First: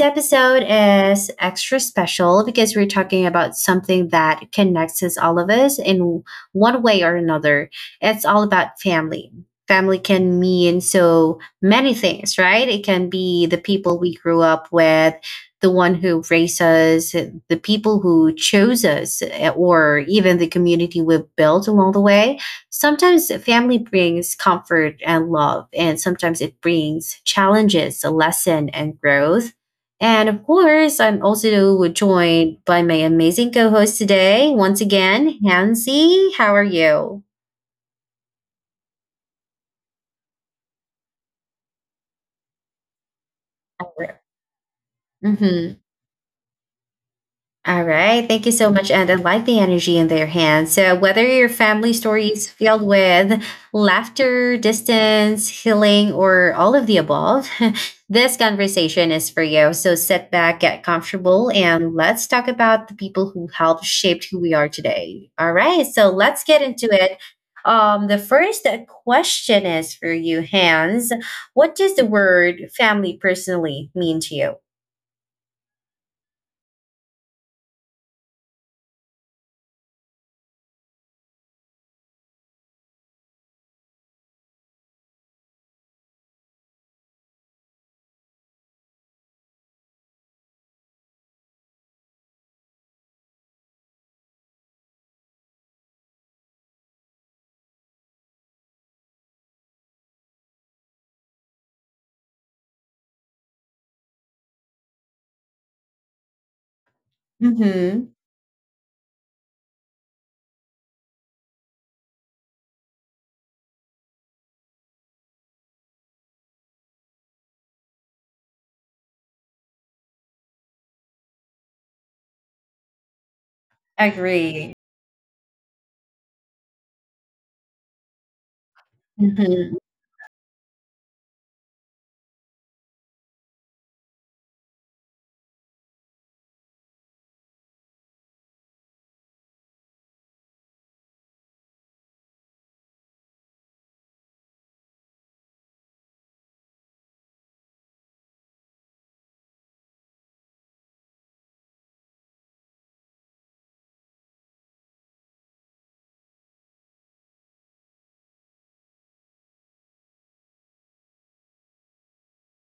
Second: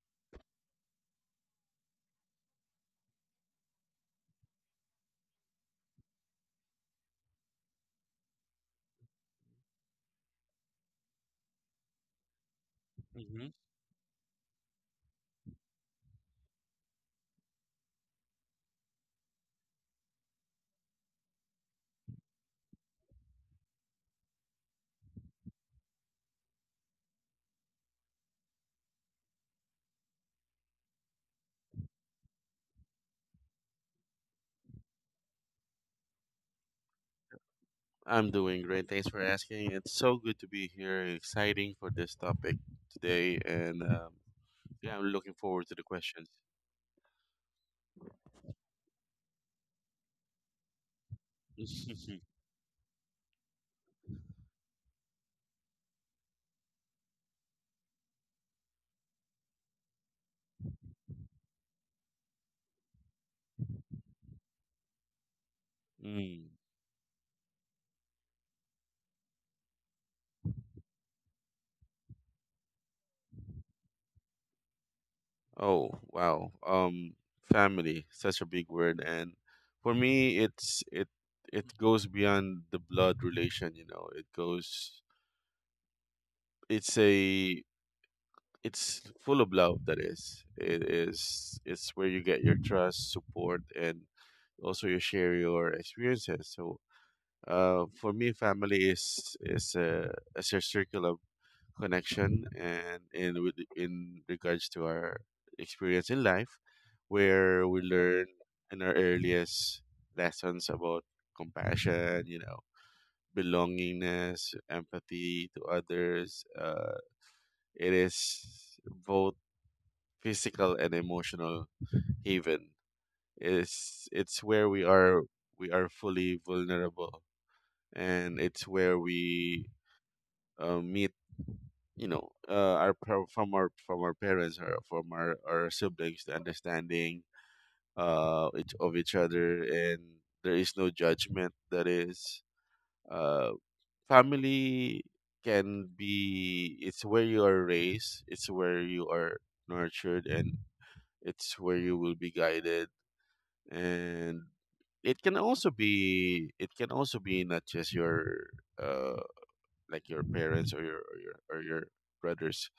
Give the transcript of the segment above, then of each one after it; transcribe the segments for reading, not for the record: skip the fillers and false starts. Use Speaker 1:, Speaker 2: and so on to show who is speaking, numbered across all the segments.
Speaker 1: episode is extra special because we're talking about something that connects us, all of us, in one way or another. It's all about family. Family can mean so many things, right? It can be
Speaker 2: Hmm.
Speaker 1: the people we grew up with, the one who raised us, the people who chose us, or even the community we've built along the way. Sometimes family brings comfort and love, and sometimes it brings challenges, a lesson, and growth. And of course, I'm also joined by my amazing co host today, once again, Hansi. How are you?
Speaker 2: I'm doing great. Thanks for asking. It's so good to be here. Exciting for this topic today, and yeah, I'm looking forward to
Speaker 1: Mm-hmm.
Speaker 2: the questions.
Speaker 1: All right. Thank you so much. And I like the energy in their hands. So, whether your family story is filled with laughter, distance, healing, or all of the above, this conversation is for you. So, sit back, get comfortable, and let's talk about the people who helped shape who we are today. All right. So, let's
Speaker 2: Mm.
Speaker 1: get into it. The first question is for you, Hans. What does the word family personally mean to you?
Speaker 2: Oh, wow. Family, such a big word, and for me, it goes beyond the blood relation. You know, it goes. It's a it's full of love. It is. It's where you get your trust, support, and also you share your experiences. So, for me, family is a circle of connection, and in regards to our experience in life, where we
Speaker 1: Mm-hmm.
Speaker 2: learn in our earliest lessons about compassion, belongingness, empathy to others. It is both physical and emotional haven. It's where
Speaker 1: Agree.
Speaker 2: we are fully vulnerable, and it's where we
Speaker 1: Mm-hmm.
Speaker 2: meet, our par- from our parents, or from our siblings, the understanding of each other, and there is no judgment, that is. uh Family can be, it's where you are raised, it's where you are nurtured, and it's where you will be guided. And it can also be not just your, uh like your parents, or your, or your brothers.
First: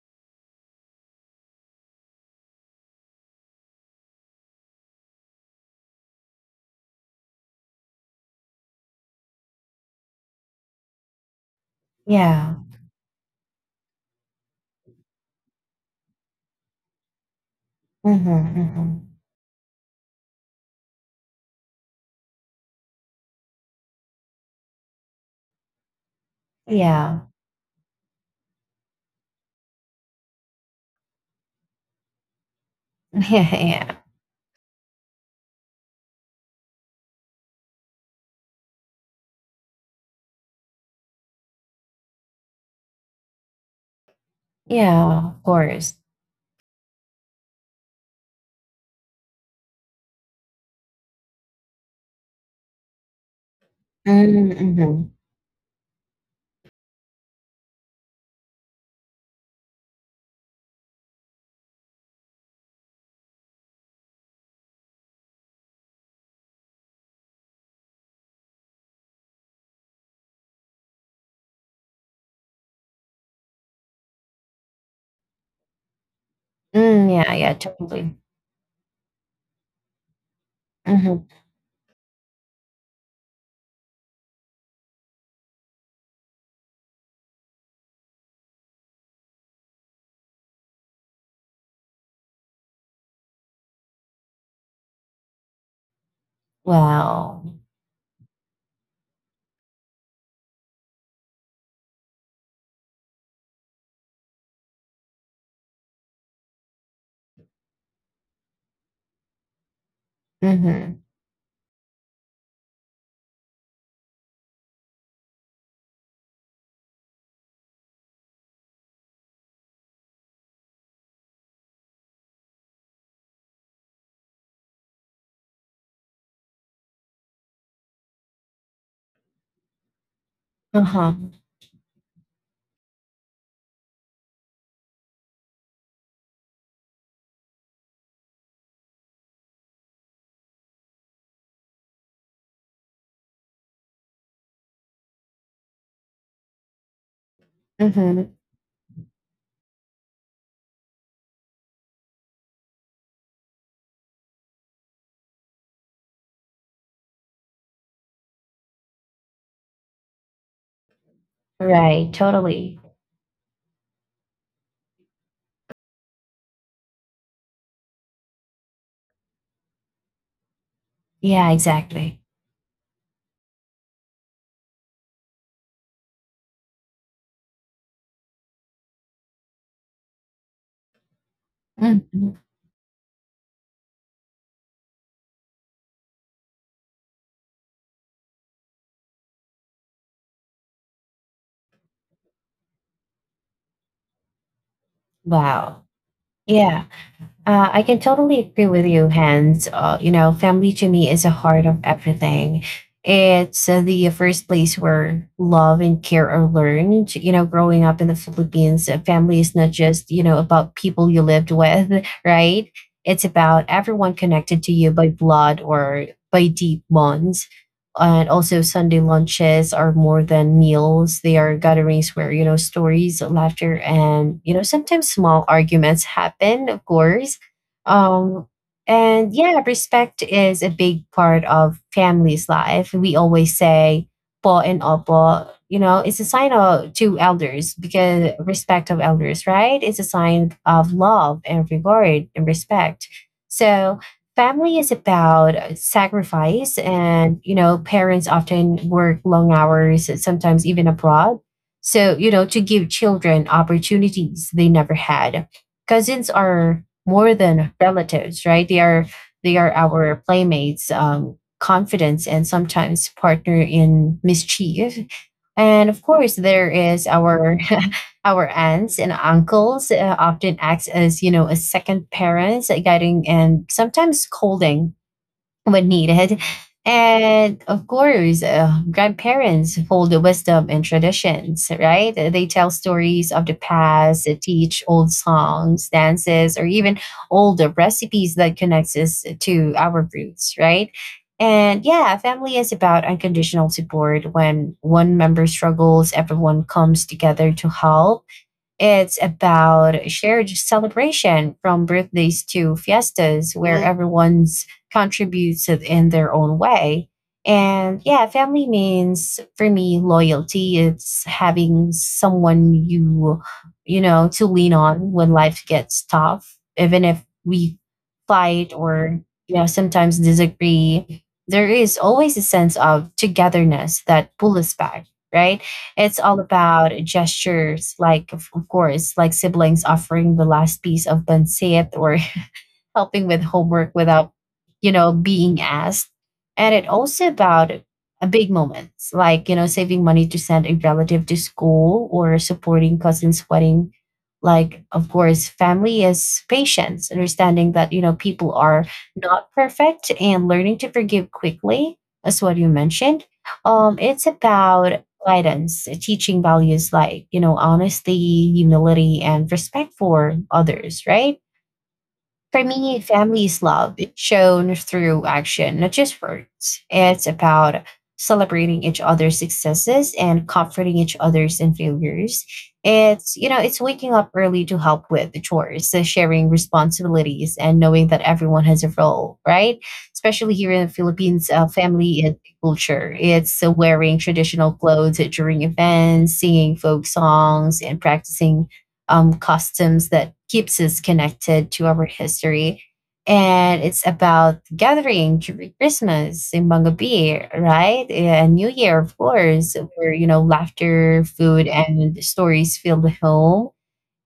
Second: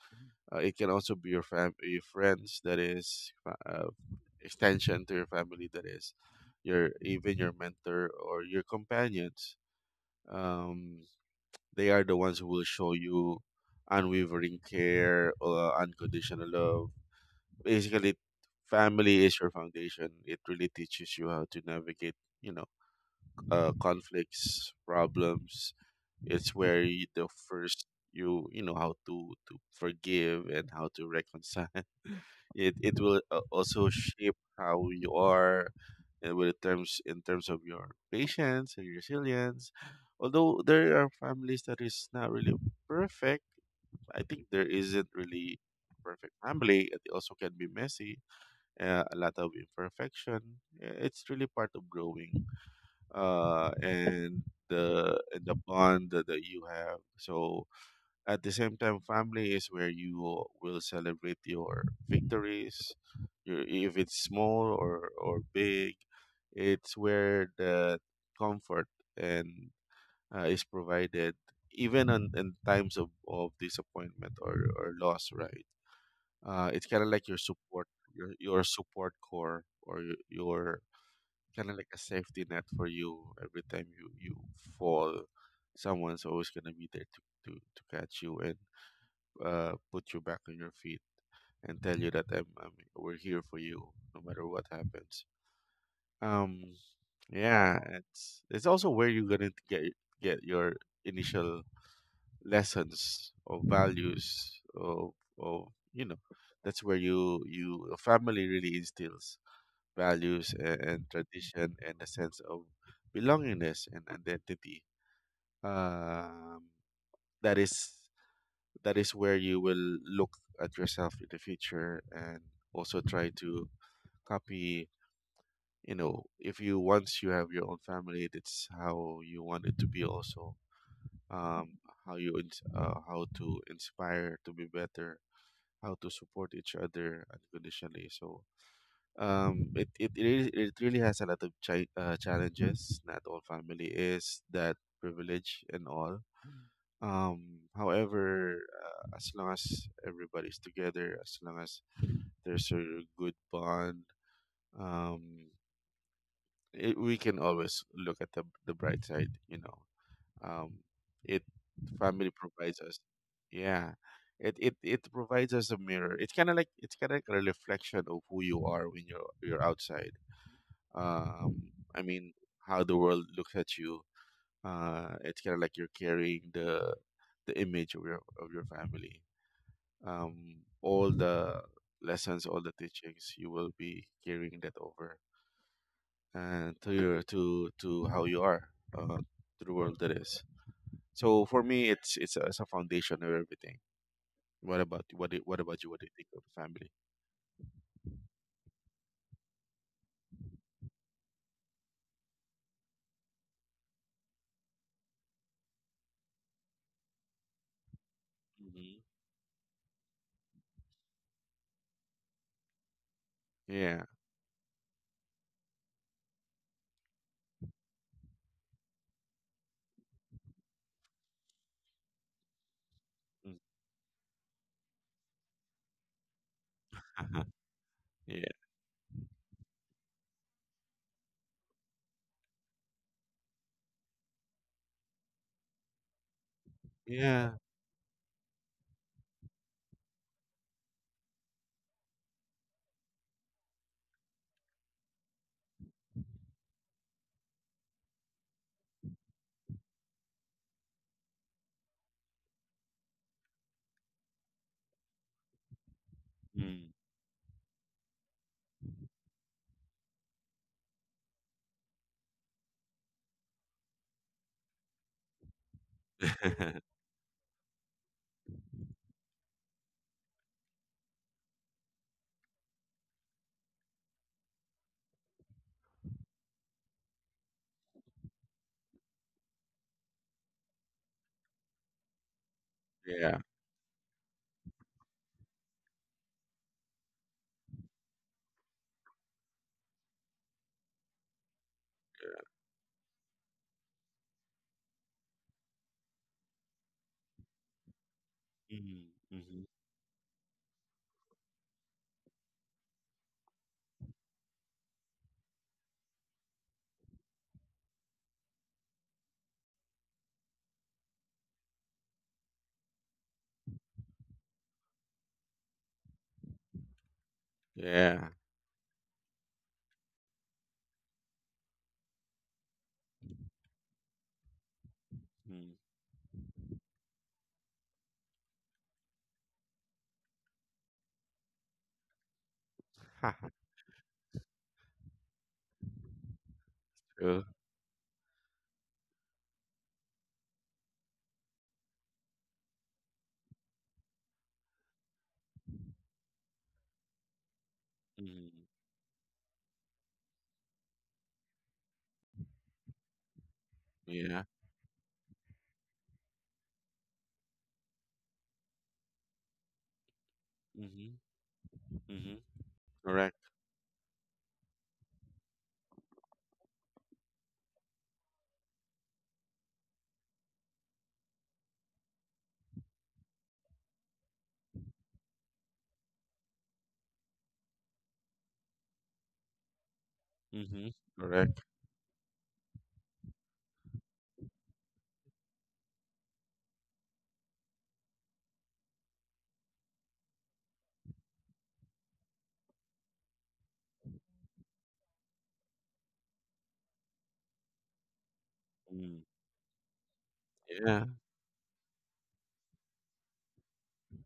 Speaker 2: It can also be your your friends. That is extension to your family. That is your, even your mentor, or your companions. Um, they are the ones who
Speaker 1: Yeah.
Speaker 2: will show you unwavering care, unconditional love. Basically,
Speaker 1: Mm-hmm, mm-hmm.
Speaker 2: family is your foundation. It really teaches you how to navigate, you know, conflicts, problems. It's where you,
Speaker 1: Yeah.
Speaker 2: the first you you know how to forgive and how to reconcile. It will,
Speaker 1: Yeah,
Speaker 2: also
Speaker 1: yeah.
Speaker 2: shape how you are and with terms in terms of your patience and resilience, although there are families that is not really perfect. I think there isn't
Speaker 1: Yeah, of
Speaker 2: really
Speaker 1: course.
Speaker 2: perfect family. It also can be messy, a lot of imperfection. It's really part of growing, and
Speaker 1: Mm, mm-hmm.
Speaker 2: the bond that you have. So at the same time, family is where you will celebrate your victories, your, if it's small, or big. It's where the comfort and, is provided, even in times of, disappointment, or loss. Right? It's kind of
Speaker 1: Mm,
Speaker 2: like
Speaker 1: yeah,
Speaker 2: your
Speaker 1: yeah,
Speaker 2: support,
Speaker 1: totally.
Speaker 2: your support core, or your,
Speaker 1: Mm-hmm.
Speaker 2: kind of like a safety net for you every time you fall. Someone's always going to be there to, to catch you, and put you back on your feet, and tell you that I'm we're here for you no matter what happens. Um,
Speaker 1: Wow.
Speaker 2: yeah, it's also where you're gonna get your initial lessons of values of, of you know that's where you a family really instills values, and,
Speaker 1: Mm-hmm.
Speaker 2: and tradition, and a sense of belongingness and identity. um that is that is where you will look at yourself in the future, and also try to copy, you know, if you, once you have your own family, that's how you want it to be also.
Speaker 1: Uh-huh.
Speaker 2: um how to inspire to be better, how to support each other unconditionally. So, it really has a lot of challenges. Not all family is that privilege and all.
Speaker 1: Mm-hmm.
Speaker 2: However, as long as everybody's together, as long as there's a good bond, um, we can always look at the bright side. You know, um, it
Speaker 1: Right,
Speaker 2: family
Speaker 1: totally.
Speaker 2: provides us, yeah. It provides us a mirror. It's kind of like a reflection of who you are when you're outside.
Speaker 1: Yeah,
Speaker 2: um, I
Speaker 1: exactly.
Speaker 2: mean, how the world looks at you. It's kind of like you're carrying the image of your family. All the
Speaker 1: Mm-hmm.
Speaker 2: lessons, all the teachings, you will be carrying that over, and to your to how you are, to the world that is. So for me, it's a foundation of everything. What about what do- what
Speaker 1: Wow.
Speaker 2: about you? What do you think of the
Speaker 1: Yeah.
Speaker 2: family?
Speaker 1: I can totally agree with you, Hans. You know, family to me is the heart of everything. It's the first place where love and care are learned. You know, growing up in the Philippines,
Speaker 2: Hmm.
Speaker 1: family is not just, you know, about people you lived with, right? It's about
Speaker 2: Yeah.
Speaker 1: everyone connected to you by blood or by deep bonds. And also, Sunday lunches are more than meals. They are gatherings where, you know, stories,
Speaker 2: Mm.
Speaker 1: laughter, and, you know, sometimes small arguments happen, of course. um,
Speaker 2: Yeah.
Speaker 1: and yeah, respect is a big part of family's life. We always say po and opo. You know, it's a sign of to
Speaker 2: Yeah.
Speaker 1: elders because respect of elders, right? It's a sign of love and regard and respect. So family is about sacrifice, and you know parents often work long hours, sometimes even abroad, so you know to give children opportunities they never had. Cousins are
Speaker 2: Mm.
Speaker 1: more than relatives, right? They are our playmates, confidence, and sometimes partner in mischief. And of course, there is our our aunts and uncles often acts as you know as second parents, guiding and sometimes scolding when needed. And of course, grandparents hold the wisdom and traditions, right? They tell stories
Speaker 2: Yeah.
Speaker 1: of the past, they teach old songs, dances, or even older recipes that connects us to our roots, right? And yeah, family is about unconditional support. When one member struggles, everyone comes together to help. It's
Speaker 2: Mm-hmm.
Speaker 1: about shared celebration from birthdays to fiestas where, yeah, everyone's contributes it in their own way. And yeah, family means for me loyalty. It's having someone you know to lean on when life gets tough, even if we
Speaker 2: Yeah.
Speaker 1: fight or you know sometimes disagree. There is always a sense of togetherness that pulls us back, right?
Speaker 2: Mm.
Speaker 1: It's all about gestures, like, of course, like siblings offering the last piece of pancit or helping with homework without, you know, being asked. And it also
Speaker 2: True.
Speaker 1: about a big moments like, you know, saving money to send a relative to school or supporting cousin's wedding. Like, of course, family is patience, understanding that, you know, people
Speaker 2: Mhm.
Speaker 1: are not perfect and learning to forgive quickly. As what you mentioned. It's
Speaker 2: Yeah.
Speaker 1: about guidance, teaching values like, you know, honesty, humility, and respect for others,
Speaker 2: Mhm.
Speaker 1: right?
Speaker 2: Mhm.
Speaker 1: For me,
Speaker 2: Correct.
Speaker 1: family's love is shown through action, not just words. It's about celebrating each other's successes and comforting each other's in failures. It's, you know, it's waking up early to help with the chores, so sharing responsibilities and knowing that everyone has a role, right? Especially here in the
Speaker 2: Mhm.
Speaker 1: Philippines,
Speaker 2: Correct.
Speaker 1: family is culture. It's wearing traditional clothes during events, singing folk songs and practicing customs that keeps us connected to our history. And it's about gathering during Christmas in Mangabe, right? And New Year, of
Speaker 2: Mm.
Speaker 1: course, where, you know,
Speaker 2: Yeah.
Speaker 1: laughter, food, and stories fill the home.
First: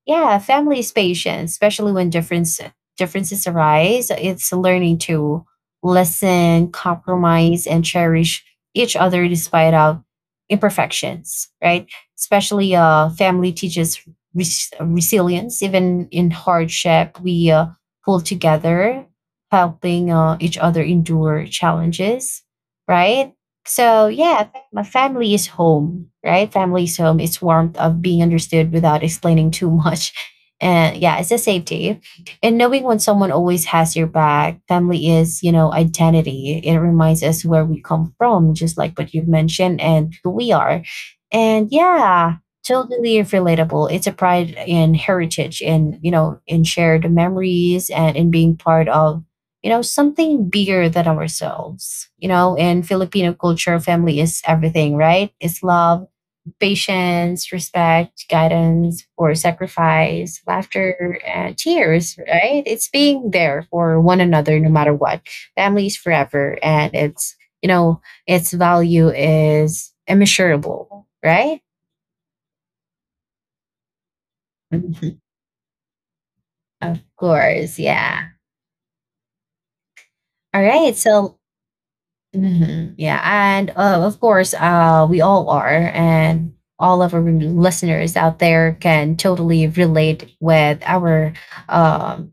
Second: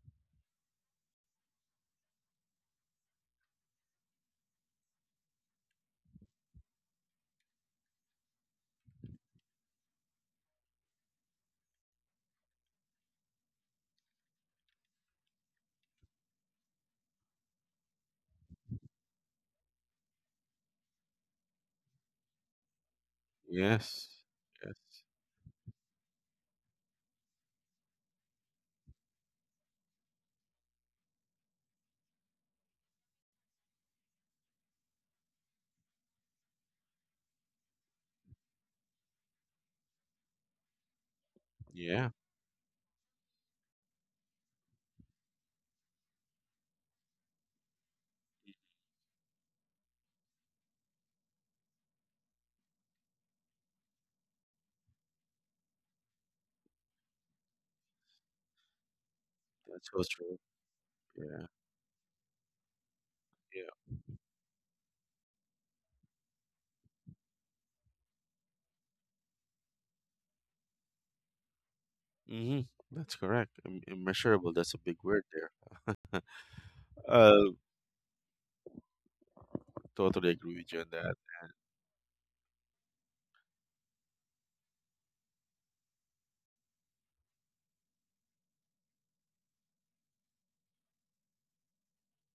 Speaker 1: Yeah, family's patience, especially when differences arise. It's learning to listen, compromise, and cherish each other despite our imperfections, right? Especially family teaches resilience. Even in hardship, we pull together, helping each other endure challenges, right? So
Speaker 2: Yes.
Speaker 1: yeah, my
Speaker 2: Yes.
Speaker 1: family is home, right? Family is home. It's warmth of being understood without explaining too much. And yeah, it's a safety. And knowing when someone always has your back, family is, you know, identity. It reminds us where we come from, just like what you've mentioned and who we are. And
Speaker 2: Yeah.
Speaker 1: yeah, totally relatable. It's a pride in heritage and, you know, in shared memories and in being part of you know, something bigger than ourselves. You know, in Filipino culture, family is everything, right? It's love, patience, respect, guidance, or
Speaker 2: That's so true.
Speaker 1: sacrifice, laughter,
Speaker 2: Yeah.
Speaker 1: and tears, right? It's being there
Speaker 2: Yeah.
Speaker 1: for one another no matter what. Family is forever, and it's, you know, its value is immeasurable, right?
Speaker 2: Mhm. That's correct. Immeasurable. That's a big word there.
Speaker 1: Of
Speaker 2: Uh,
Speaker 1: course, yeah.
Speaker 2: totally agree
Speaker 1: All
Speaker 2: with you on
Speaker 1: right,
Speaker 2: that.
Speaker 1: so hmm. Yeah, and of course, we all are, and all of our listeners out there can totally relate with our um,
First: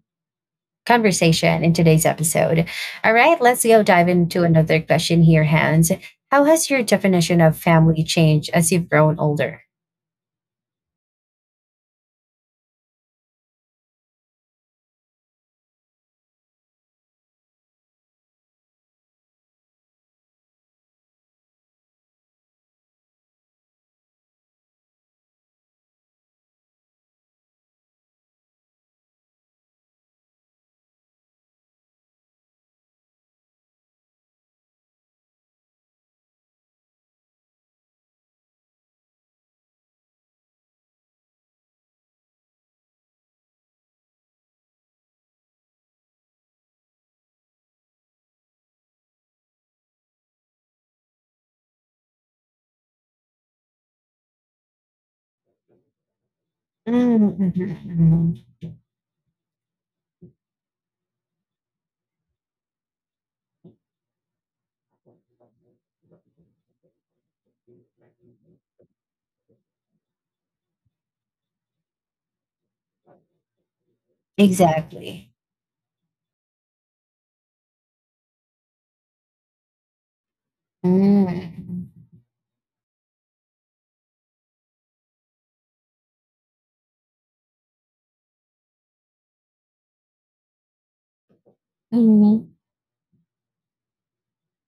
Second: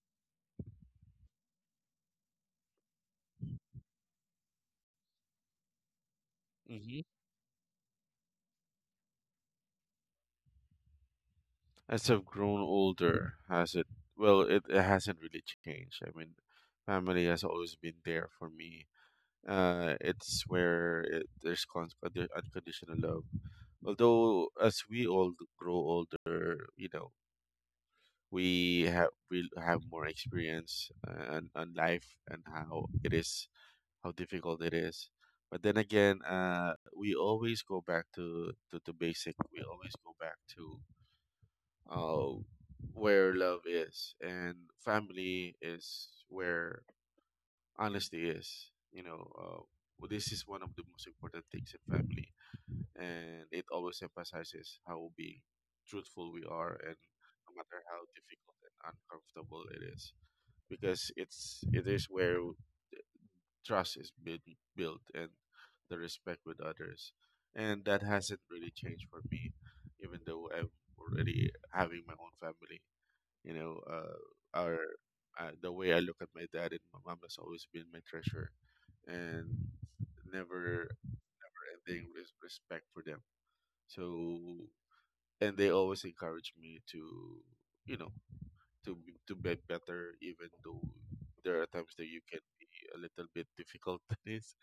Speaker 1: conversation in today's episode. All right, let's go dive into another question here, Hans. How has your
Speaker 2: Mhm.
Speaker 1: definition of family changed as you've grown older?
Speaker 2: As I've grown older, has it? Well, it hasn't really changed. I mean, family has always been there for me. It's where it, there's con- undi- unconditional love. Although, as we all grow older, we have more experience, on life and how it is, how difficult it is. But then again, we always go back to the basic. We always go back to, uh, where love is, and family is where honestly is, well, this is one of the most important things in family, and it always emphasizes how being truthful we are, and no matter how
Speaker 1: Mm-hmm.
Speaker 2: difficult and uncomfortable it is, because it is where trust is built, and the respect with others. And that hasn't really changed for me, even though I'm already having my own family. You know, our
Speaker 1: Exactly.
Speaker 2: The way I look at my dad and my mom has always been my treasure, and never
Speaker 1: Mm-hmm.
Speaker 2: ending respect for them. So, and they always encourage me to, you know, to be better, even though there are times that you can
Speaker 1: Mm-hmm.
Speaker 2: be a little bit difficult. is.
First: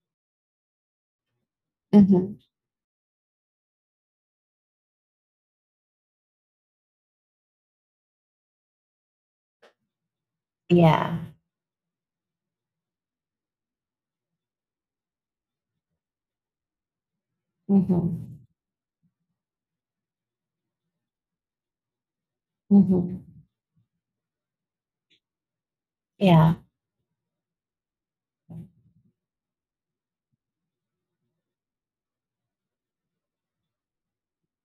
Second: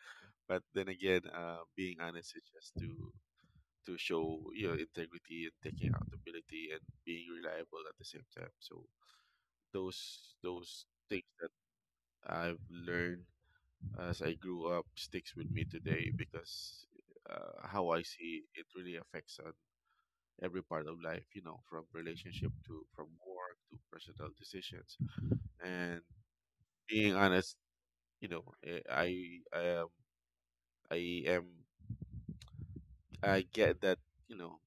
Speaker 2: But then again, being honest is just to show, integrity, and taking accountability, and being reliable at the same time. So those things
Speaker 1: Yeah.
Speaker 2: I've learned as I grew up sticks with me today, because, how I see
Speaker 1: Mm-hmm.
Speaker 2: it really affects on every part of life, from relationship, to from
Speaker 1: Mm-hmm.
Speaker 2: work, to personal decisions. And
Speaker 1: Yeah.
Speaker 2: being honest, you know, eh, I I am I am I get that, you know,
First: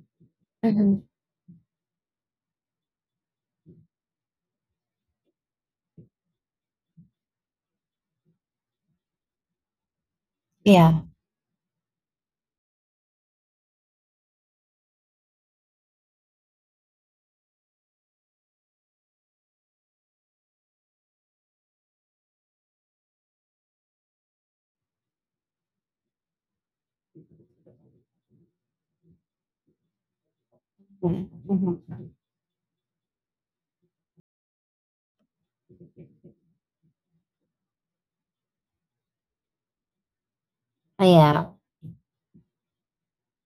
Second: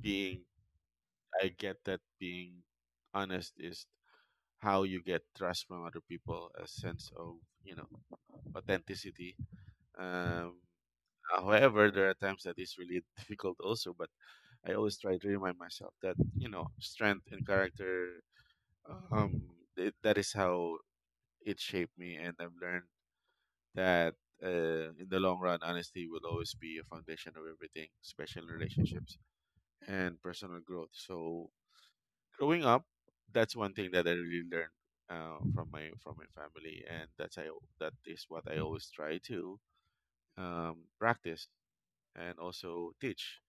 Speaker 2: being
Speaker 1: Mm-hmm.
Speaker 2: I get that being honest is how you get trust from other people, a sense of, you know, authenticity. Um,
Speaker 1: Yeah.
Speaker 2: However, there are times that it's really difficult also, but I always try to remind myself that, strength and character, um, that is how it shaped me. And I've learned that, in the long run, honesty will always be a foundation of everything, especially in relationships and personal growth.
Speaker 1: Mhm,
Speaker 2: So
Speaker 1: mhm.
Speaker 2: growing up, that's one thing that I really learned. From my family, and that is what I always try to, practice,
Speaker 1: Yeah.
Speaker 2: and also teach,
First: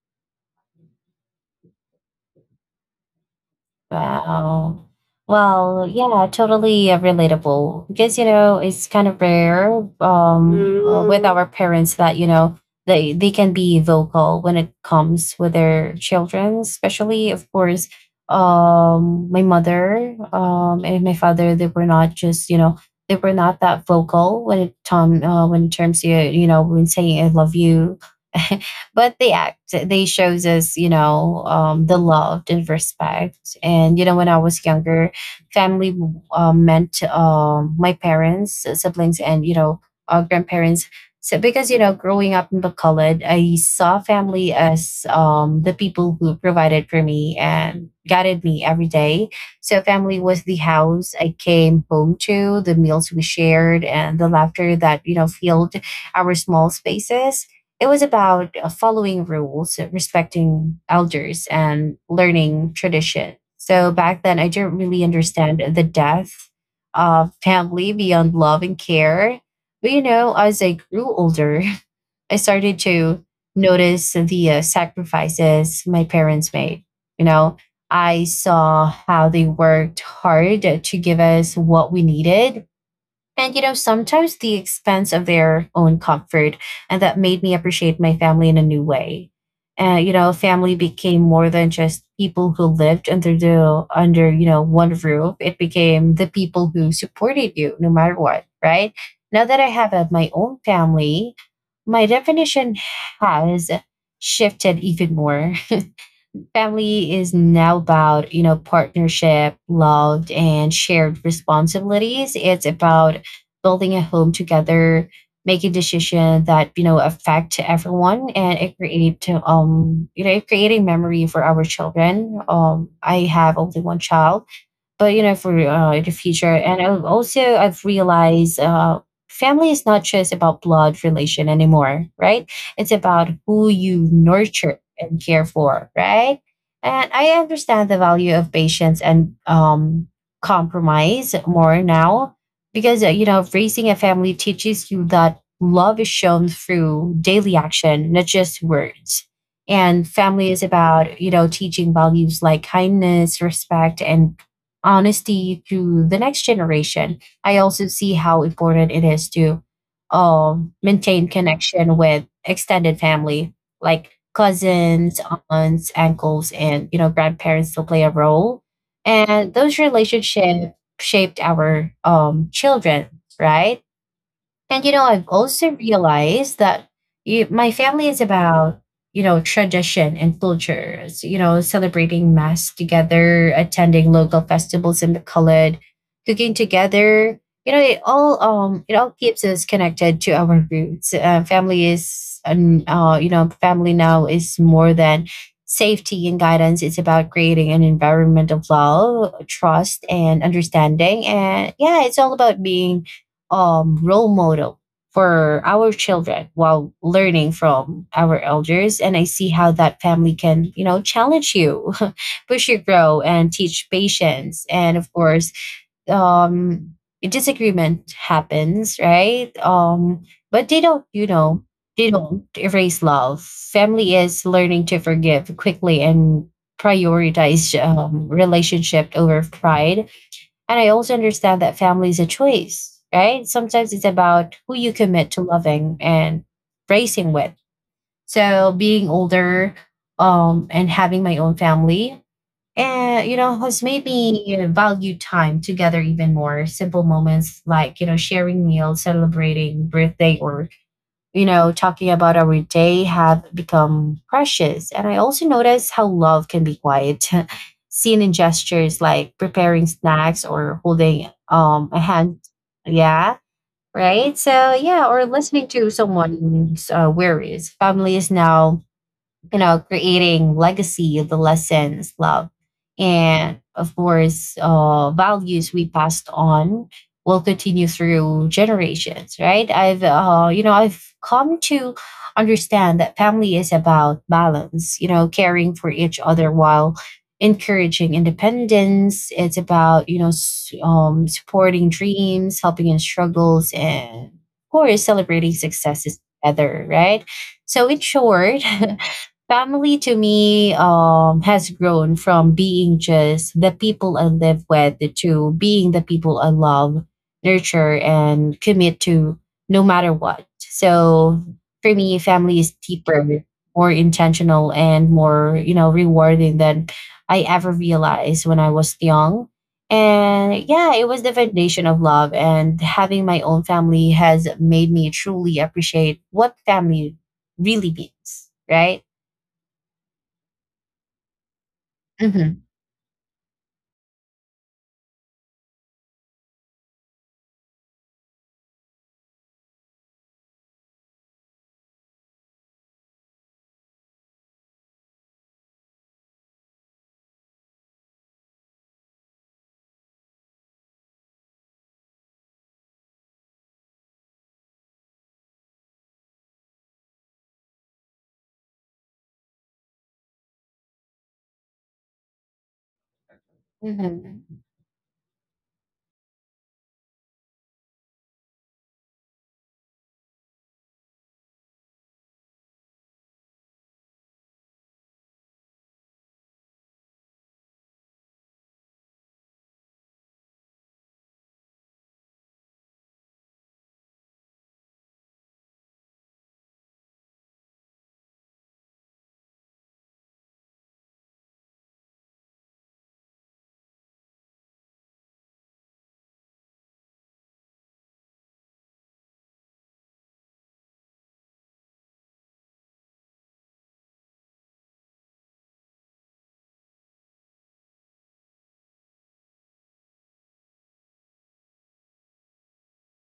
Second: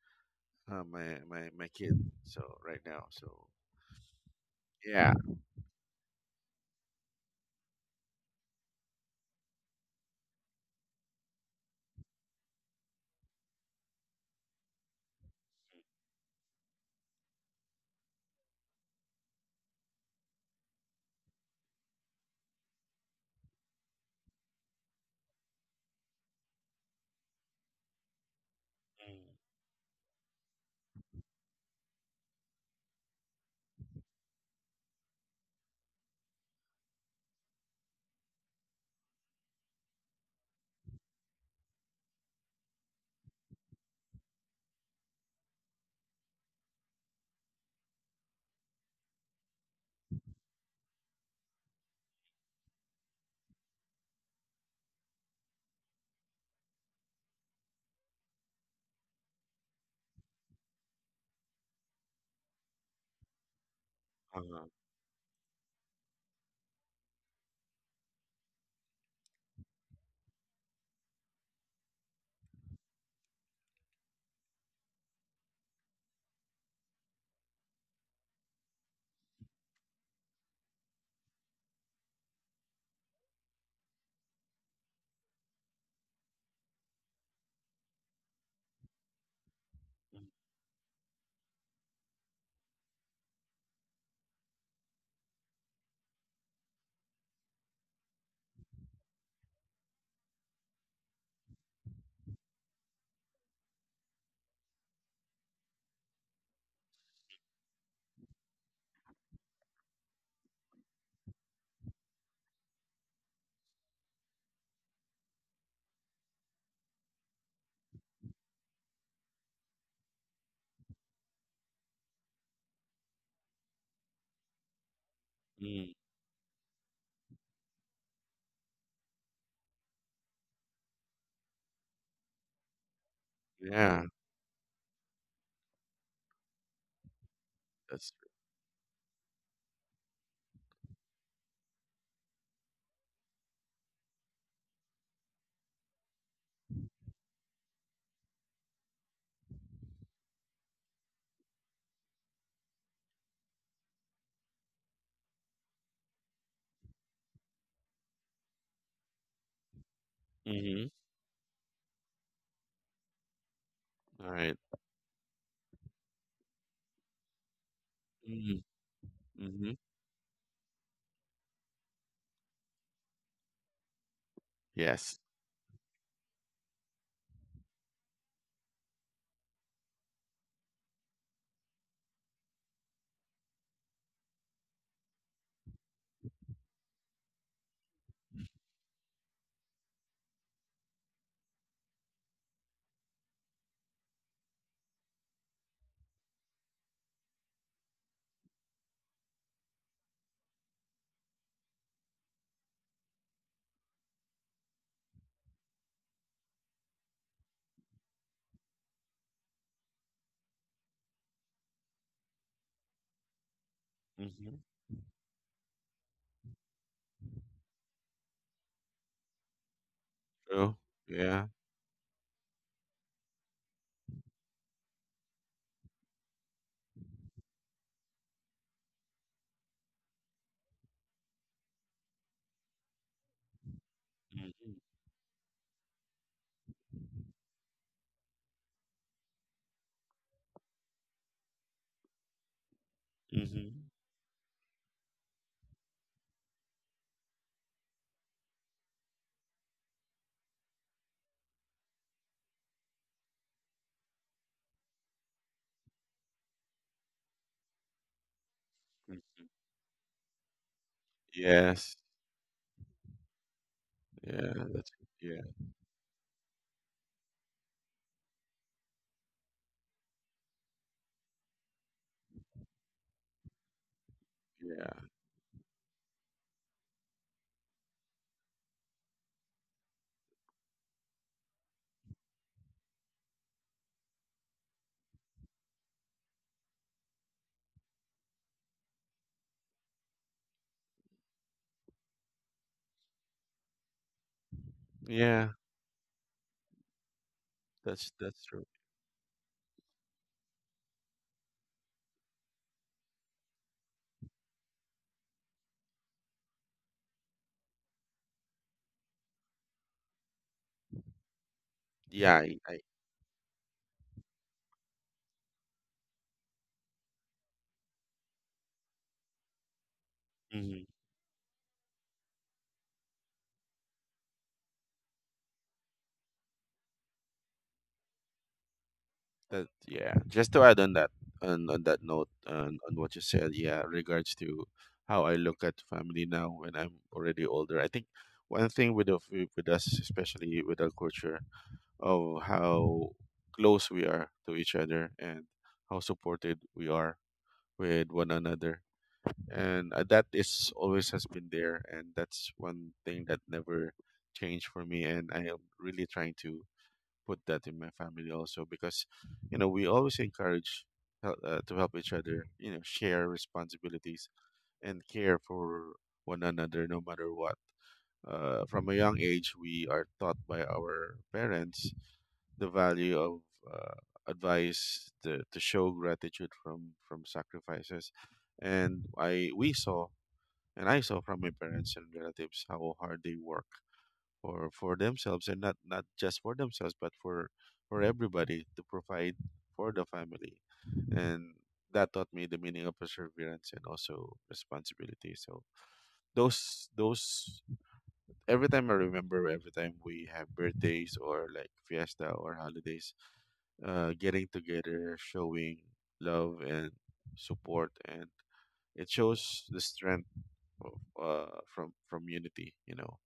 Speaker 2: my kid. So right now, so
Speaker 1: Wow.
Speaker 2: yeah,
Speaker 1: Well, yeah, totally relatable because you know it's kind of rare um with, mm, our parents that you know they can be vocal when it comes with their children, especially of course my mother and my father, they were not just you know they were not that vocal when it tom when it terms, you know, when saying I love you, but they act, they shows us you know the love and respect. And you know when I was younger, family meant my parents, siblings, and you know our grandparents. So because you know growing up in bacolod, I saw family as the people who provided for me and guided me every day. So family was the house I came home to, the meals we shared, and the laughter that you know filled our small spaces. It was about following rules, respecting elders, and learning tradition. So back then,
Speaker 2: uh,
Speaker 1: I didn't really understand the depth of family beyond love and care. But you know, as I grew older, I started to notice the sacrifices my parents made. You know, I saw how they worked hard to give us what we needed, and you know, sometimes the expense of their own comfort, and that made me appreciate my family in a new way. You know, family became more than just people who lived under you know one roof. It became the people who supported you no matter what, right? Now that I have my own family, my definition has shifted even more. Family is now about you know partnership, love, and shared responsibilities. It's about building a home together, making decisions that you know affect everyone, and it create you know creating memory for our children. I have only one child, but you know for
Speaker 2: mm,
Speaker 1: the future. And I've also I've realized family is not just about blood relation anymore, right? It's about who
Speaker 2: yeah,
Speaker 1: you nurture and care for, right? And I understand the
Speaker 2: that's true.
Speaker 1: value of patience and compromise more now, because you know raising a family teaches you that love is shown through daily action, not just words. And family is about you know teaching values like kindness, respect, and honesty to the next generation. I also see how important it is to
Speaker 2: Mm-hmm.
Speaker 1: maintain connection with extended family, like
Speaker 2: All right.
Speaker 1: cousins, aunts, uncles, and you know grandparents still play a
Speaker 2: Mm-hmm.
Speaker 1: role. And
Speaker 2: Mm-hmm.
Speaker 1: those relationships shaped our children, right? And you know,
Speaker 2: Yes.
Speaker 1: I've also realized that you, my family is about, you know, tradition and cultures. You know, celebrating mass together, attending local festivals in the colored, cooking together. You know, it all keeps us connected to our roots. Family is and you know, family now is more than safety and guidance. It's about creating an environment of love, trust, and understanding. And yeah, it's all about being role model for our children while learning from our elders. And I see how that family can, you know, challenge you, push you grow and teach
Speaker 2: Mm-hmm.
Speaker 1: patience. And of course um disagreement happens, right? But they
Speaker 2: True.
Speaker 1: don't,
Speaker 2: Yeah.
Speaker 1: they don't erase love. Family is learning to forgive quickly and prioritize relationship over pride. And I also understand that family is a choice, right? Sometimes it's about
Speaker 2: Mm-hmm.
Speaker 1: who you commit to loving and raising with. So being older, and having my own family, and has
Speaker 2: Mm-hmm.
Speaker 1: made me value time together even more. Simple moments like, you know, sharing meals, celebrating birthday, or, you know, talking about our day have become precious. And I also notice how love can be quiet, seen in gestures like preparing snacks or holding a
Speaker 2: Yes.
Speaker 1: hand. Yeah, right.
Speaker 2: Yeah.
Speaker 1: So
Speaker 2: That's
Speaker 1: yeah, or
Speaker 2: yeah.
Speaker 1: listening to someone's worries. Families now, you know, creating legacy of the lessons, love, and of course,
Speaker 2: Yeah.
Speaker 1: values we passed on will continue through generations, right? I've come to understand that family is about balance, you know, caring for each other while encouraging independence. It's about, you know, supporting dreams, helping in struggles, and of course,
Speaker 2: Yeah.
Speaker 1: celebrating successes together, right? So, in
Speaker 2: That's
Speaker 1: short,
Speaker 2: true.
Speaker 1: family to me has grown from being just the people I live with to being the people I love, nurture, and commit to no matter what. So for me,
Speaker 2: Yeah.
Speaker 1: family is
Speaker 2: I.
Speaker 1: deeper, more intentional, and more, you know, rewarding than I ever realized when I was young. And
Speaker 2: I
Speaker 1: yeah, it was the foundation of love. And having my own family has made me truly appreciate what family really means, right?
Speaker 2: That, yeah. Just to add on that note,
Speaker 1: Mhm.
Speaker 2: on what you said, yeah, regards to how I look at family now when I'm already older. I think one thing with us, especially with our culture, of how close we are to each other, and how supported we are with one another. And, that is always has been there, and that's one thing that never changed for me, and I am really trying to put that in my family also, because we always encourage, to help each other, share responsibilities,
Speaker 1: Mhm.
Speaker 2: and care for one another no matter what. From a young age we are taught by our parents the value of, uh, advice, to show gratitude from sacrifices, and I saw from my parents and relatives how hard they work for themselves, and not just for themselves, but for everybody, to provide for the family. And that taught me the meaning of perseverance, and also responsibility. So those every time I remember, every time we have birthdays, or like fiesta, or holidays, getting together, showing love and support. And it shows the strength of from unity.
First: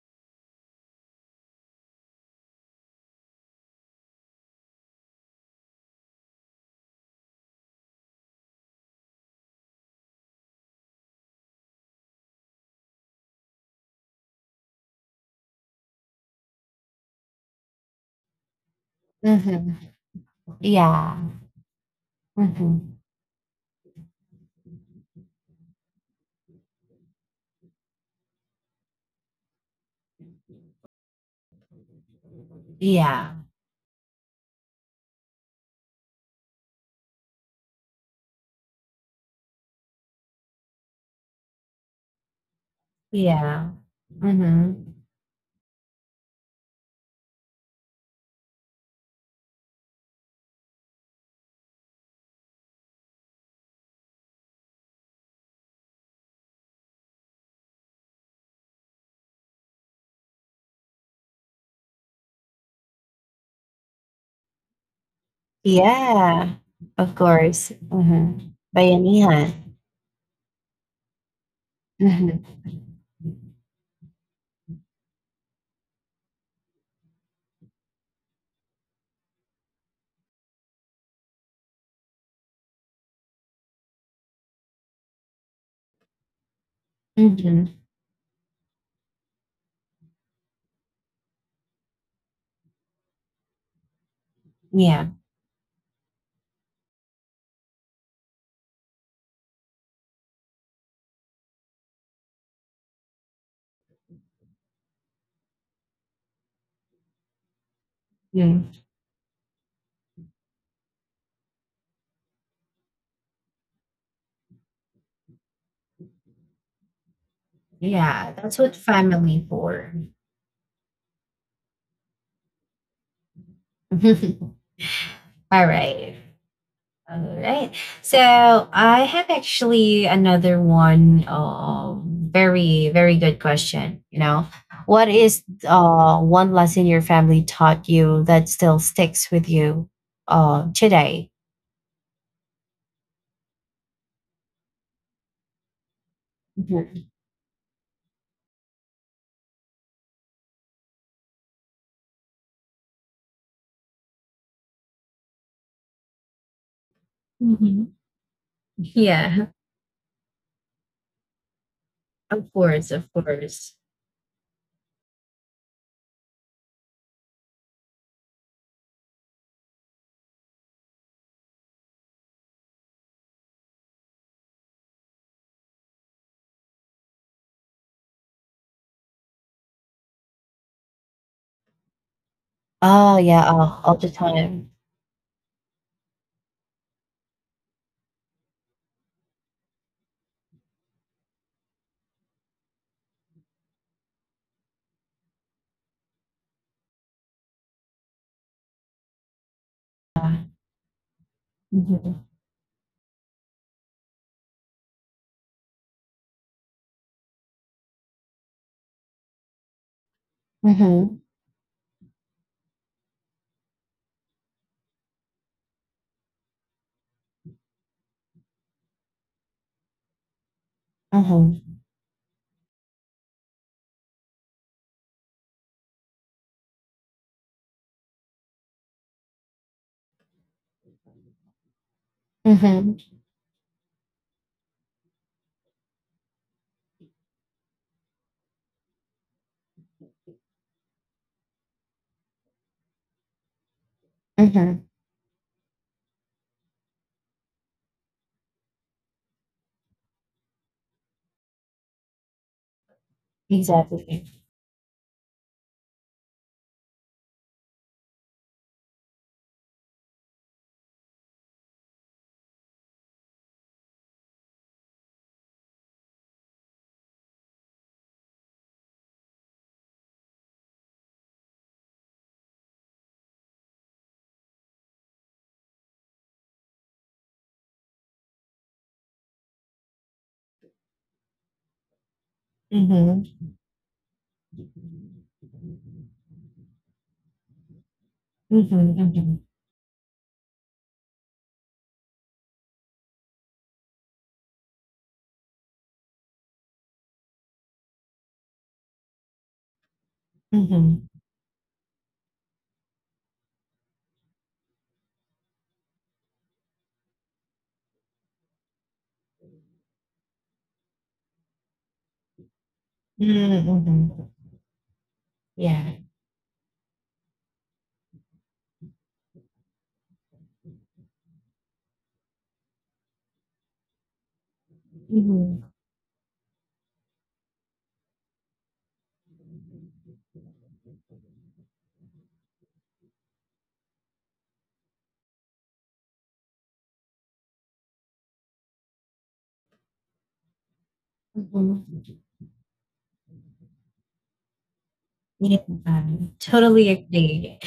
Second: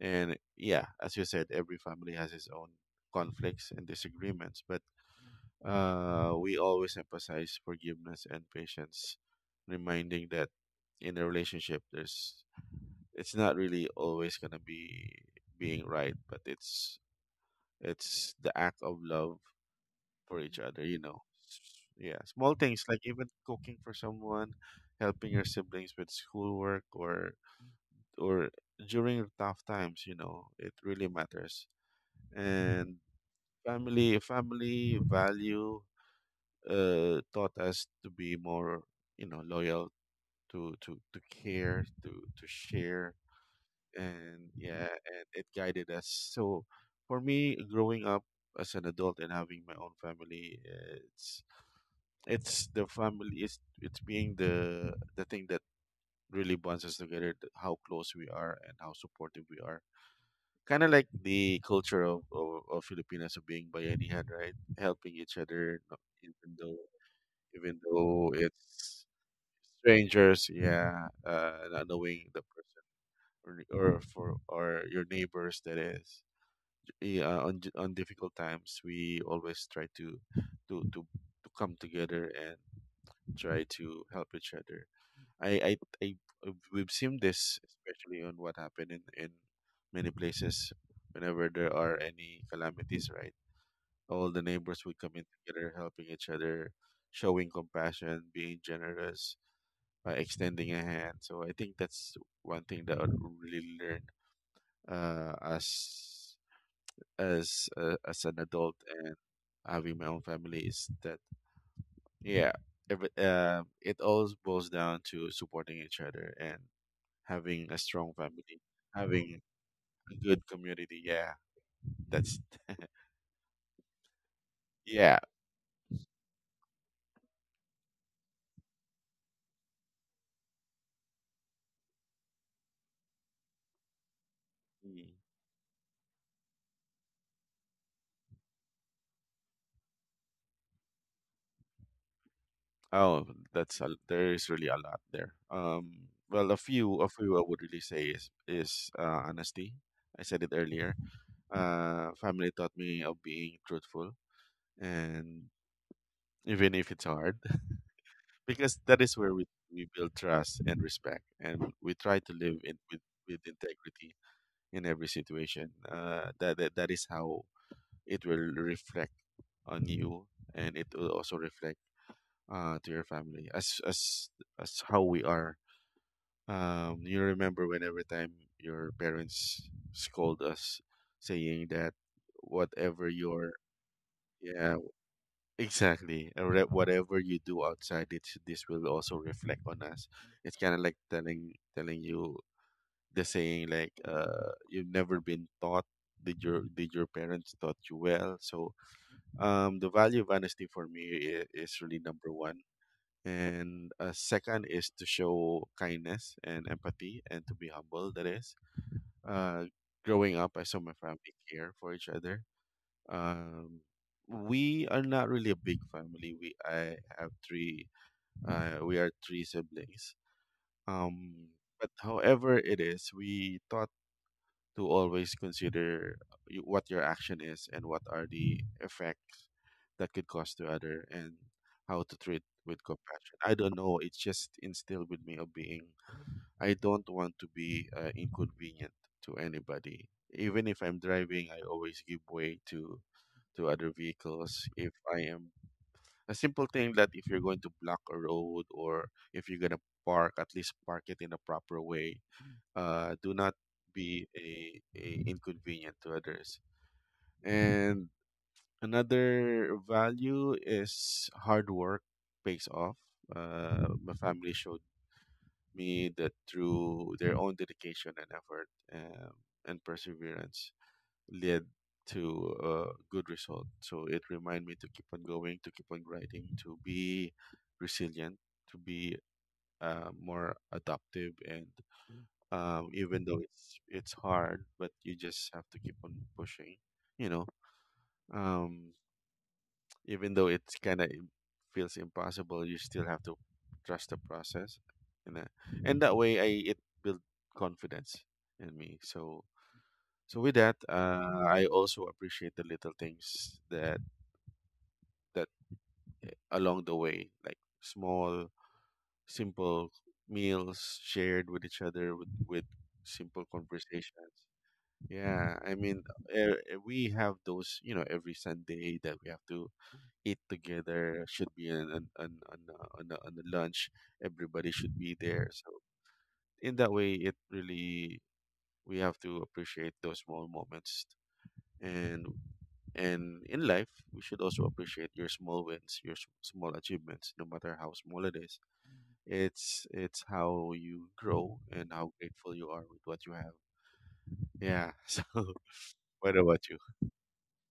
Speaker 2: And yeah, as you said, every family has its own conflicts and disagreements, but, we always emphasize forgiveness and patience, reminding that in a relationship, there's it's not really always gonna be being right, but it's the act of love
Speaker 1: Mhm.
Speaker 2: for each other, you
Speaker 1: Yeah.
Speaker 2: know. Yeah, small things,
Speaker 1: Mhm.
Speaker 2: like even cooking for someone, helping your siblings with schoolwork, or or during tough times, it really matters. and
Speaker 1: Yeah.
Speaker 2: family family value taught us to be more loyal to care to share
Speaker 1: Yeah.
Speaker 2: and yeah
Speaker 1: Mhm.
Speaker 2: and it guided us. So for me growing up as an adult and having my own family it's the family, it's being the thing that really bonds us together, how close we are and how supportive we are. Kind of like the culture of Filipinos of being bayanihan, right? Helping each other, even
Speaker 1: Yeah.
Speaker 2: though
Speaker 1: Of
Speaker 2: even
Speaker 1: course.
Speaker 2: though
Speaker 1: Mhm.
Speaker 2: it's
Speaker 1: Bayanihan.
Speaker 2: strangers, yeah, not knowing the
Speaker 1: Mhm.
Speaker 2: person or your neighbors. That is, yeah, on difficult times, we always try to to come together and try to help each other. I I I We've seen this
Speaker 1: Mhm.
Speaker 2: especially on what happened in many places whenever there are any calamities, right? All the neighbors would come
Speaker 1: Yeah.
Speaker 2: in together, helping each other, showing compassion, being generous, extending a hand. So I think that's one thing that I really learned, uh, as as an adult
Speaker 1: Mm.
Speaker 2: and having my own family, is that yeah, it all boils down to supporting each other and having a strong
Speaker 1: Yeah.
Speaker 2: family,
Speaker 1: That's what
Speaker 2: having
Speaker 1: family for.
Speaker 2: a good community. Yeah, that's yeah.
Speaker 1: All right. All right. So I have actually another one. Very, very good question. You know,
Speaker 2: Mm.
Speaker 1: what is one lesson your family taught you that still sticks with you today?
Speaker 2: Oh, there is really a lot there. Well, a
Speaker 1: Mhm.
Speaker 2: few I would really say is honesty. I said it earlier. Family taught me of being truthful, and even if it's hard,
Speaker 1: Mhm.
Speaker 2: because that is where we
Speaker 1: Yeah,
Speaker 2: we build trust and respect, and we try to live
Speaker 1: of
Speaker 2: in
Speaker 1: course, of
Speaker 2: with
Speaker 1: course.
Speaker 2: integrity in every situation. That is how it will reflect on you, and it will also reflect to your family as how we are. You remember when every time your parents scold us saying that whatever
Speaker 1: Oh,
Speaker 2: your,
Speaker 1: yeah, all the
Speaker 2: yeah
Speaker 1: time.
Speaker 2: exactly, whatever you do outside it, this will also reflect on us. It's kind of like telling you the saying like, you've never been taught, did your parents taught you well? So the value of
Speaker 1: Yeah.
Speaker 2: honesty for me is really
Speaker 1: Mhm.
Speaker 2: number one. And second is to show kindness and empathy and to be humble. That is, uh, growing up, I saw my
Speaker 1: Mm-hmm.
Speaker 2: family care for each other. Um, we are not really a big family. We I have three. We are three siblings. Um,
Speaker 1: Mm-hmm.
Speaker 2: but however it is, we thought to always consider what your action is and what are the effects that could cause to other, and how to treat with
Speaker 1: Mm-hmm.
Speaker 2: compassion. I don't know. It's just instilled with me of being. I don't want to be inconvenient to anybody. Even if I'm driving, I always give way to other vehicles. If
Speaker 1: Mm-hmm.
Speaker 2: I am a simple thing, that if you're going to block a road, or if you're gonna park, at least park it in a proper way. Do not be
Speaker 1: Exactly.
Speaker 2: a inconvenient to others. And another value is hard work pays off. My family showed me that through their own dedication and effort, um, and perseverance led to a good result. So it reminded me to keep on going, to keep on grinding, to be resilient, to be more adaptive, and even though
Speaker 1: Mm-hmm.
Speaker 2: it's hard, but you
Speaker 1: Mm-hmm.
Speaker 2: just have to keep on pushing. You know, um,
Speaker 1: Mm-hmm.
Speaker 2: even though it's kind of feels impossible, you still have to trust the process. And that, and that way, I it built confidence in me. So so with that,
Speaker 1: Mm-hmm.
Speaker 2: I also appreciate the little things that along the way, like small, simple meals shared with each other, with simple
Speaker 1: Mm,
Speaker 2: conversations.
Speaker 1: mhm.
Speaker 2: Yeah, I
Speaker 1: Yeah.
Speaker 2: mean, uh, we have those, you know, every Sunday that we have to eat together. Should be an lunch. Everybody should be there.
Speaker 1: Mhm.
Speaker 2: So in that way, it really, we have to appreciate those small moments. And and in life, we should also appreciate your small wins, your small achievements, no matter how small it is. It's how you grow
Speaker 1: Mhm.
Speaker 2: and how grateful you are with what you have. Yeah. So
Speaker 1: Yeah, I
Speaker 2: what about you?
Speaker 1: totally agree.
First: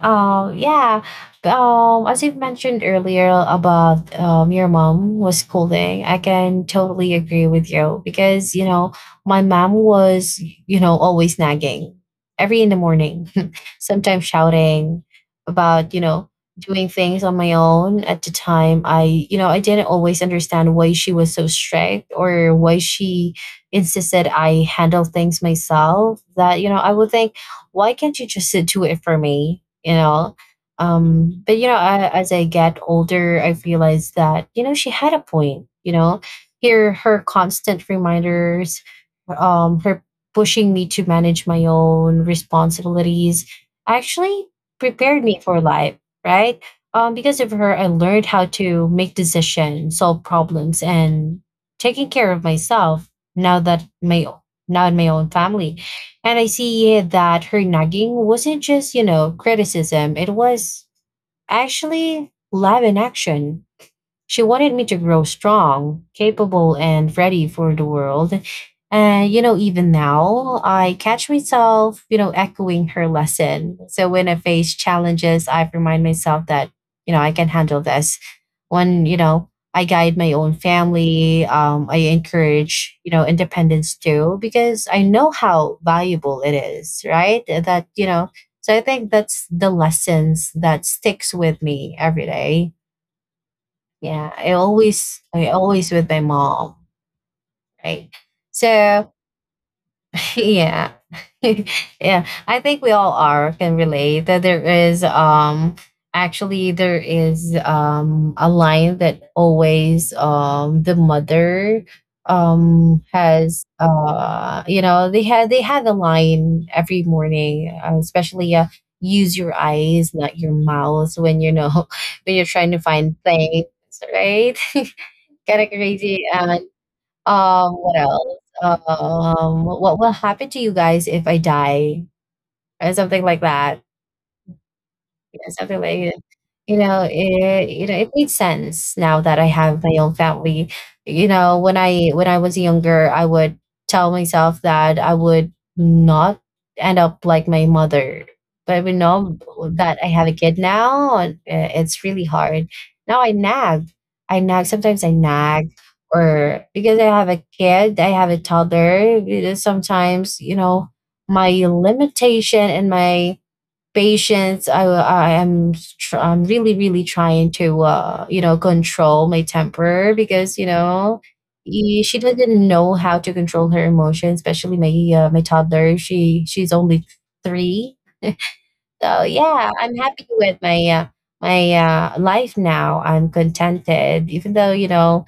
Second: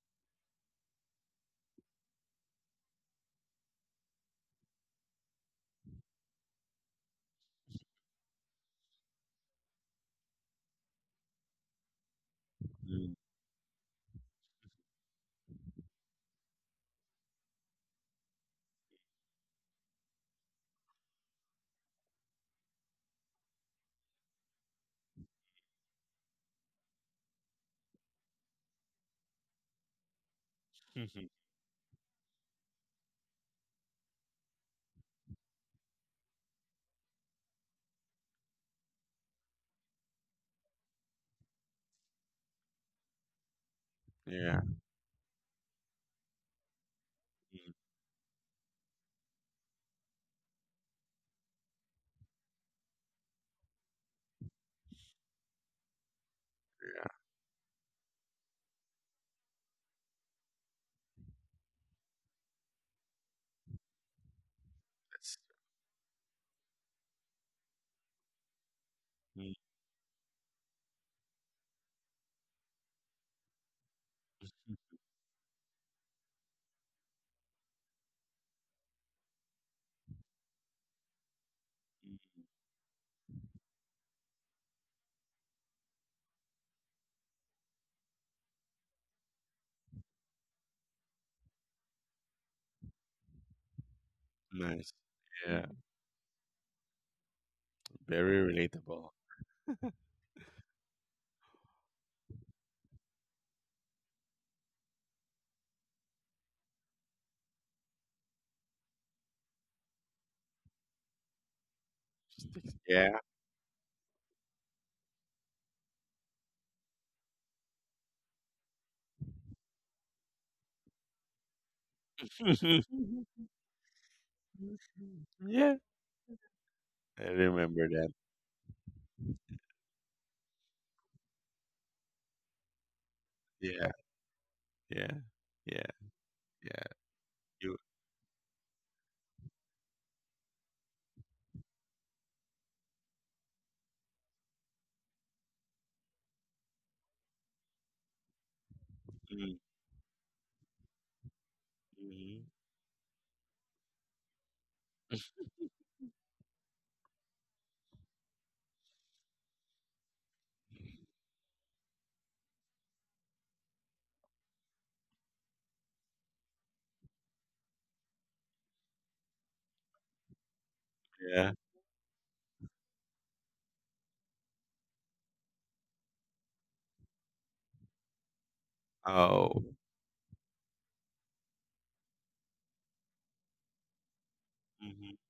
Speaker 1: Yeah. As you've mentioned earlier about your mom was schooling, I can totally agree with you because, you know, my mom was, you know, always nagging every in the morning, sometimes shouting about, you know, doing things on my own at the time. I didn't always understand why she was so strict or why she insisted I handle things myself, that, you know, I would think, why can't you just do it for me? You know.
Speaker 2: Mm.
Speaker 1: But you know, I, as I get older, I've realized that, you know, she had a point. You know, here her constant reminders, her pushing me to manage my own responsibilities, actually
Speaker 2: Yeah.
Speaker 1: prepared me for life, right? Because of
Speaker 2: Mm,
Speaker 1: her, I learned how to make decisions, solve problems, and taking care of myself now that my now in my own family. And I see
Speaker 2: yeah.
Speaker 1: that her nagging wasn't just, you know, criticism, it was actually love in action. She wanted me to grow
Speaker 2: That's
Speaker 1: strong, capable, and ready for the world. And, you
Speaker 2: mm,
Speaker 1: know, even now, I catch myself, you know, echoing her lesson. So when I face challenges, I remind myself that, you know, I can handle this. When, you know, I guide my own family, I
Speaker 2: mm,
Speaker 1: encourage, you know, independence too, because I know how valuable it is, right? That, you know, so I think that's the lessons that sticks with me every day. Yeah,
Speaker 2: nice.
Speaker 1: I
Speaker 2: Yeah.
Speaker 1: always with my mom, right?
Speaker 2: Very relatable.
Speaker 1: So yeah, yeah. I think we all are can relate that there is actually there is a line that always the mother
Speaker 2: Yeah.
Speaker 1: has you know they had a line every morning, especially use your eyes not your mouth when, you know, when you're trying to find things, right? Correct,
Speaker 2: Yeah.
Speaker 1: crazy. And
Speaker 2: I remember
Speaker 1: what
Speaker 2: that.
Speaker 1: else? What will happen to you guys if I die? Or something like that.
Speaker 2: Yeah. Yeah.
Speaker 1: Because other
Speaker 2: Yeah.
Speaker 1: way,
Speaker 2: Yeah. You.
Speaker 1: you know, it made sense now that I have my own family. You know, when I was younger, I would tell myself that I would not end up like my mother. But we know
Speaker 2: Mm,
Speaker 1: that I have a kid now, and it's really
Speaker 2: mhm.
Speaker 1: hard. Now I nag. I nag. Sometimes I nag, or because I have a kid, I have a toddler. You know, sometimes, you know, my limitation and my patience, I am I'm really, really trying to, you know, control my temper, because, you know,
Speaker 2: Yeah.
Speaker 1: she didn't know how to control her emotions, especially my my toddler. She she's only three. So
Speaker 2: Oh.
Speaker 1: yeah, I'm happy with my my life now. I'm contented even though, you
Speaker 2: Hmm.
Speaker 1: know,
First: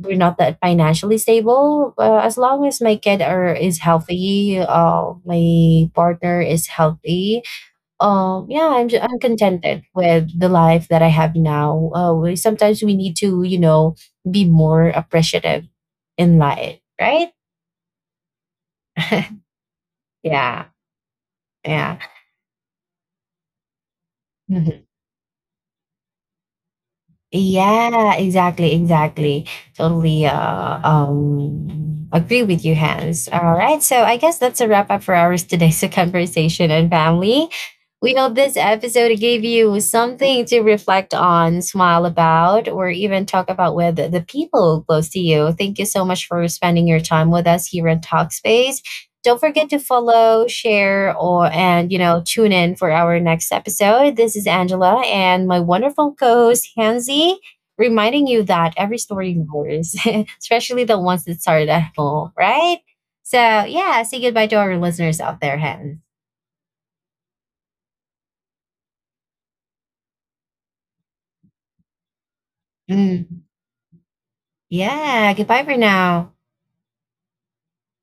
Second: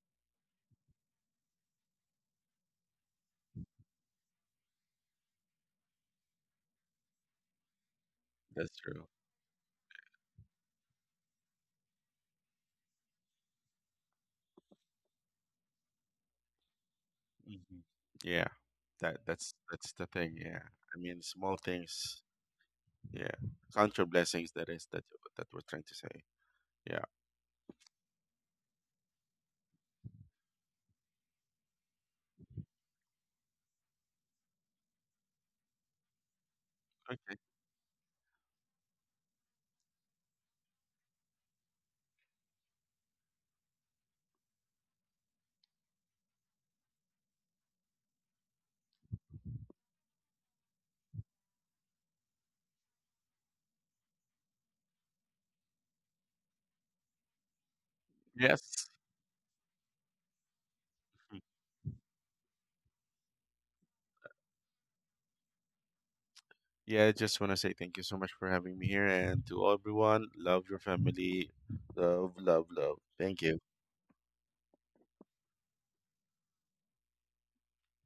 Speaker 1: we're not that financially stable. As long as my kid are is healthy, my partner is healthy, yeah,
Speaker 2: That's true.
Speaker 1: I'm contented with the life that I have now. We, sometimes we need to, you know, be more appreciative in life, right?
Speaker 2: Hmm. Yeah. That that's that's the thing. Yeah.
Speaker 1: Yeah,
Speaker 2: I mean, small
Speaker 1: yeah,
Speaker 2: things. Yeah. Counter blessings. That
Speaker 1: mhm.
Speaker 2: is that that we're trying to say. Yeah.
Speaker 1: Yeah. Exactly, exactly. Totally. Agree with you, Hans. All right. So I guess that's a wrap up for ours today's conversation and
Speaker 2: Okay.
Speaker 1: family. We hope this episode gave you something to reflect on, smile about, or even talk about with the people close to you. Thank you so much for spending your time with us here in Talkspace. Don't forget to follow, share, or and, you know, tune in for our next episode. This is Angela and my wonderful co-host Hansi, reminding you that
Speaker 2: Yes.
Speaker 1: every story matters, especially the ones that started at home, right? So yeah, say goodbye to our listeners out there, Hans.
Speaker 2: Yeah, I just want to say thank you so much for having me here, and to everyone, love your family. Love, love, love. Thank
Speaker 1: Mm.
Speaker 2: you.
Speaker 1: Yeah. Goodbye for now.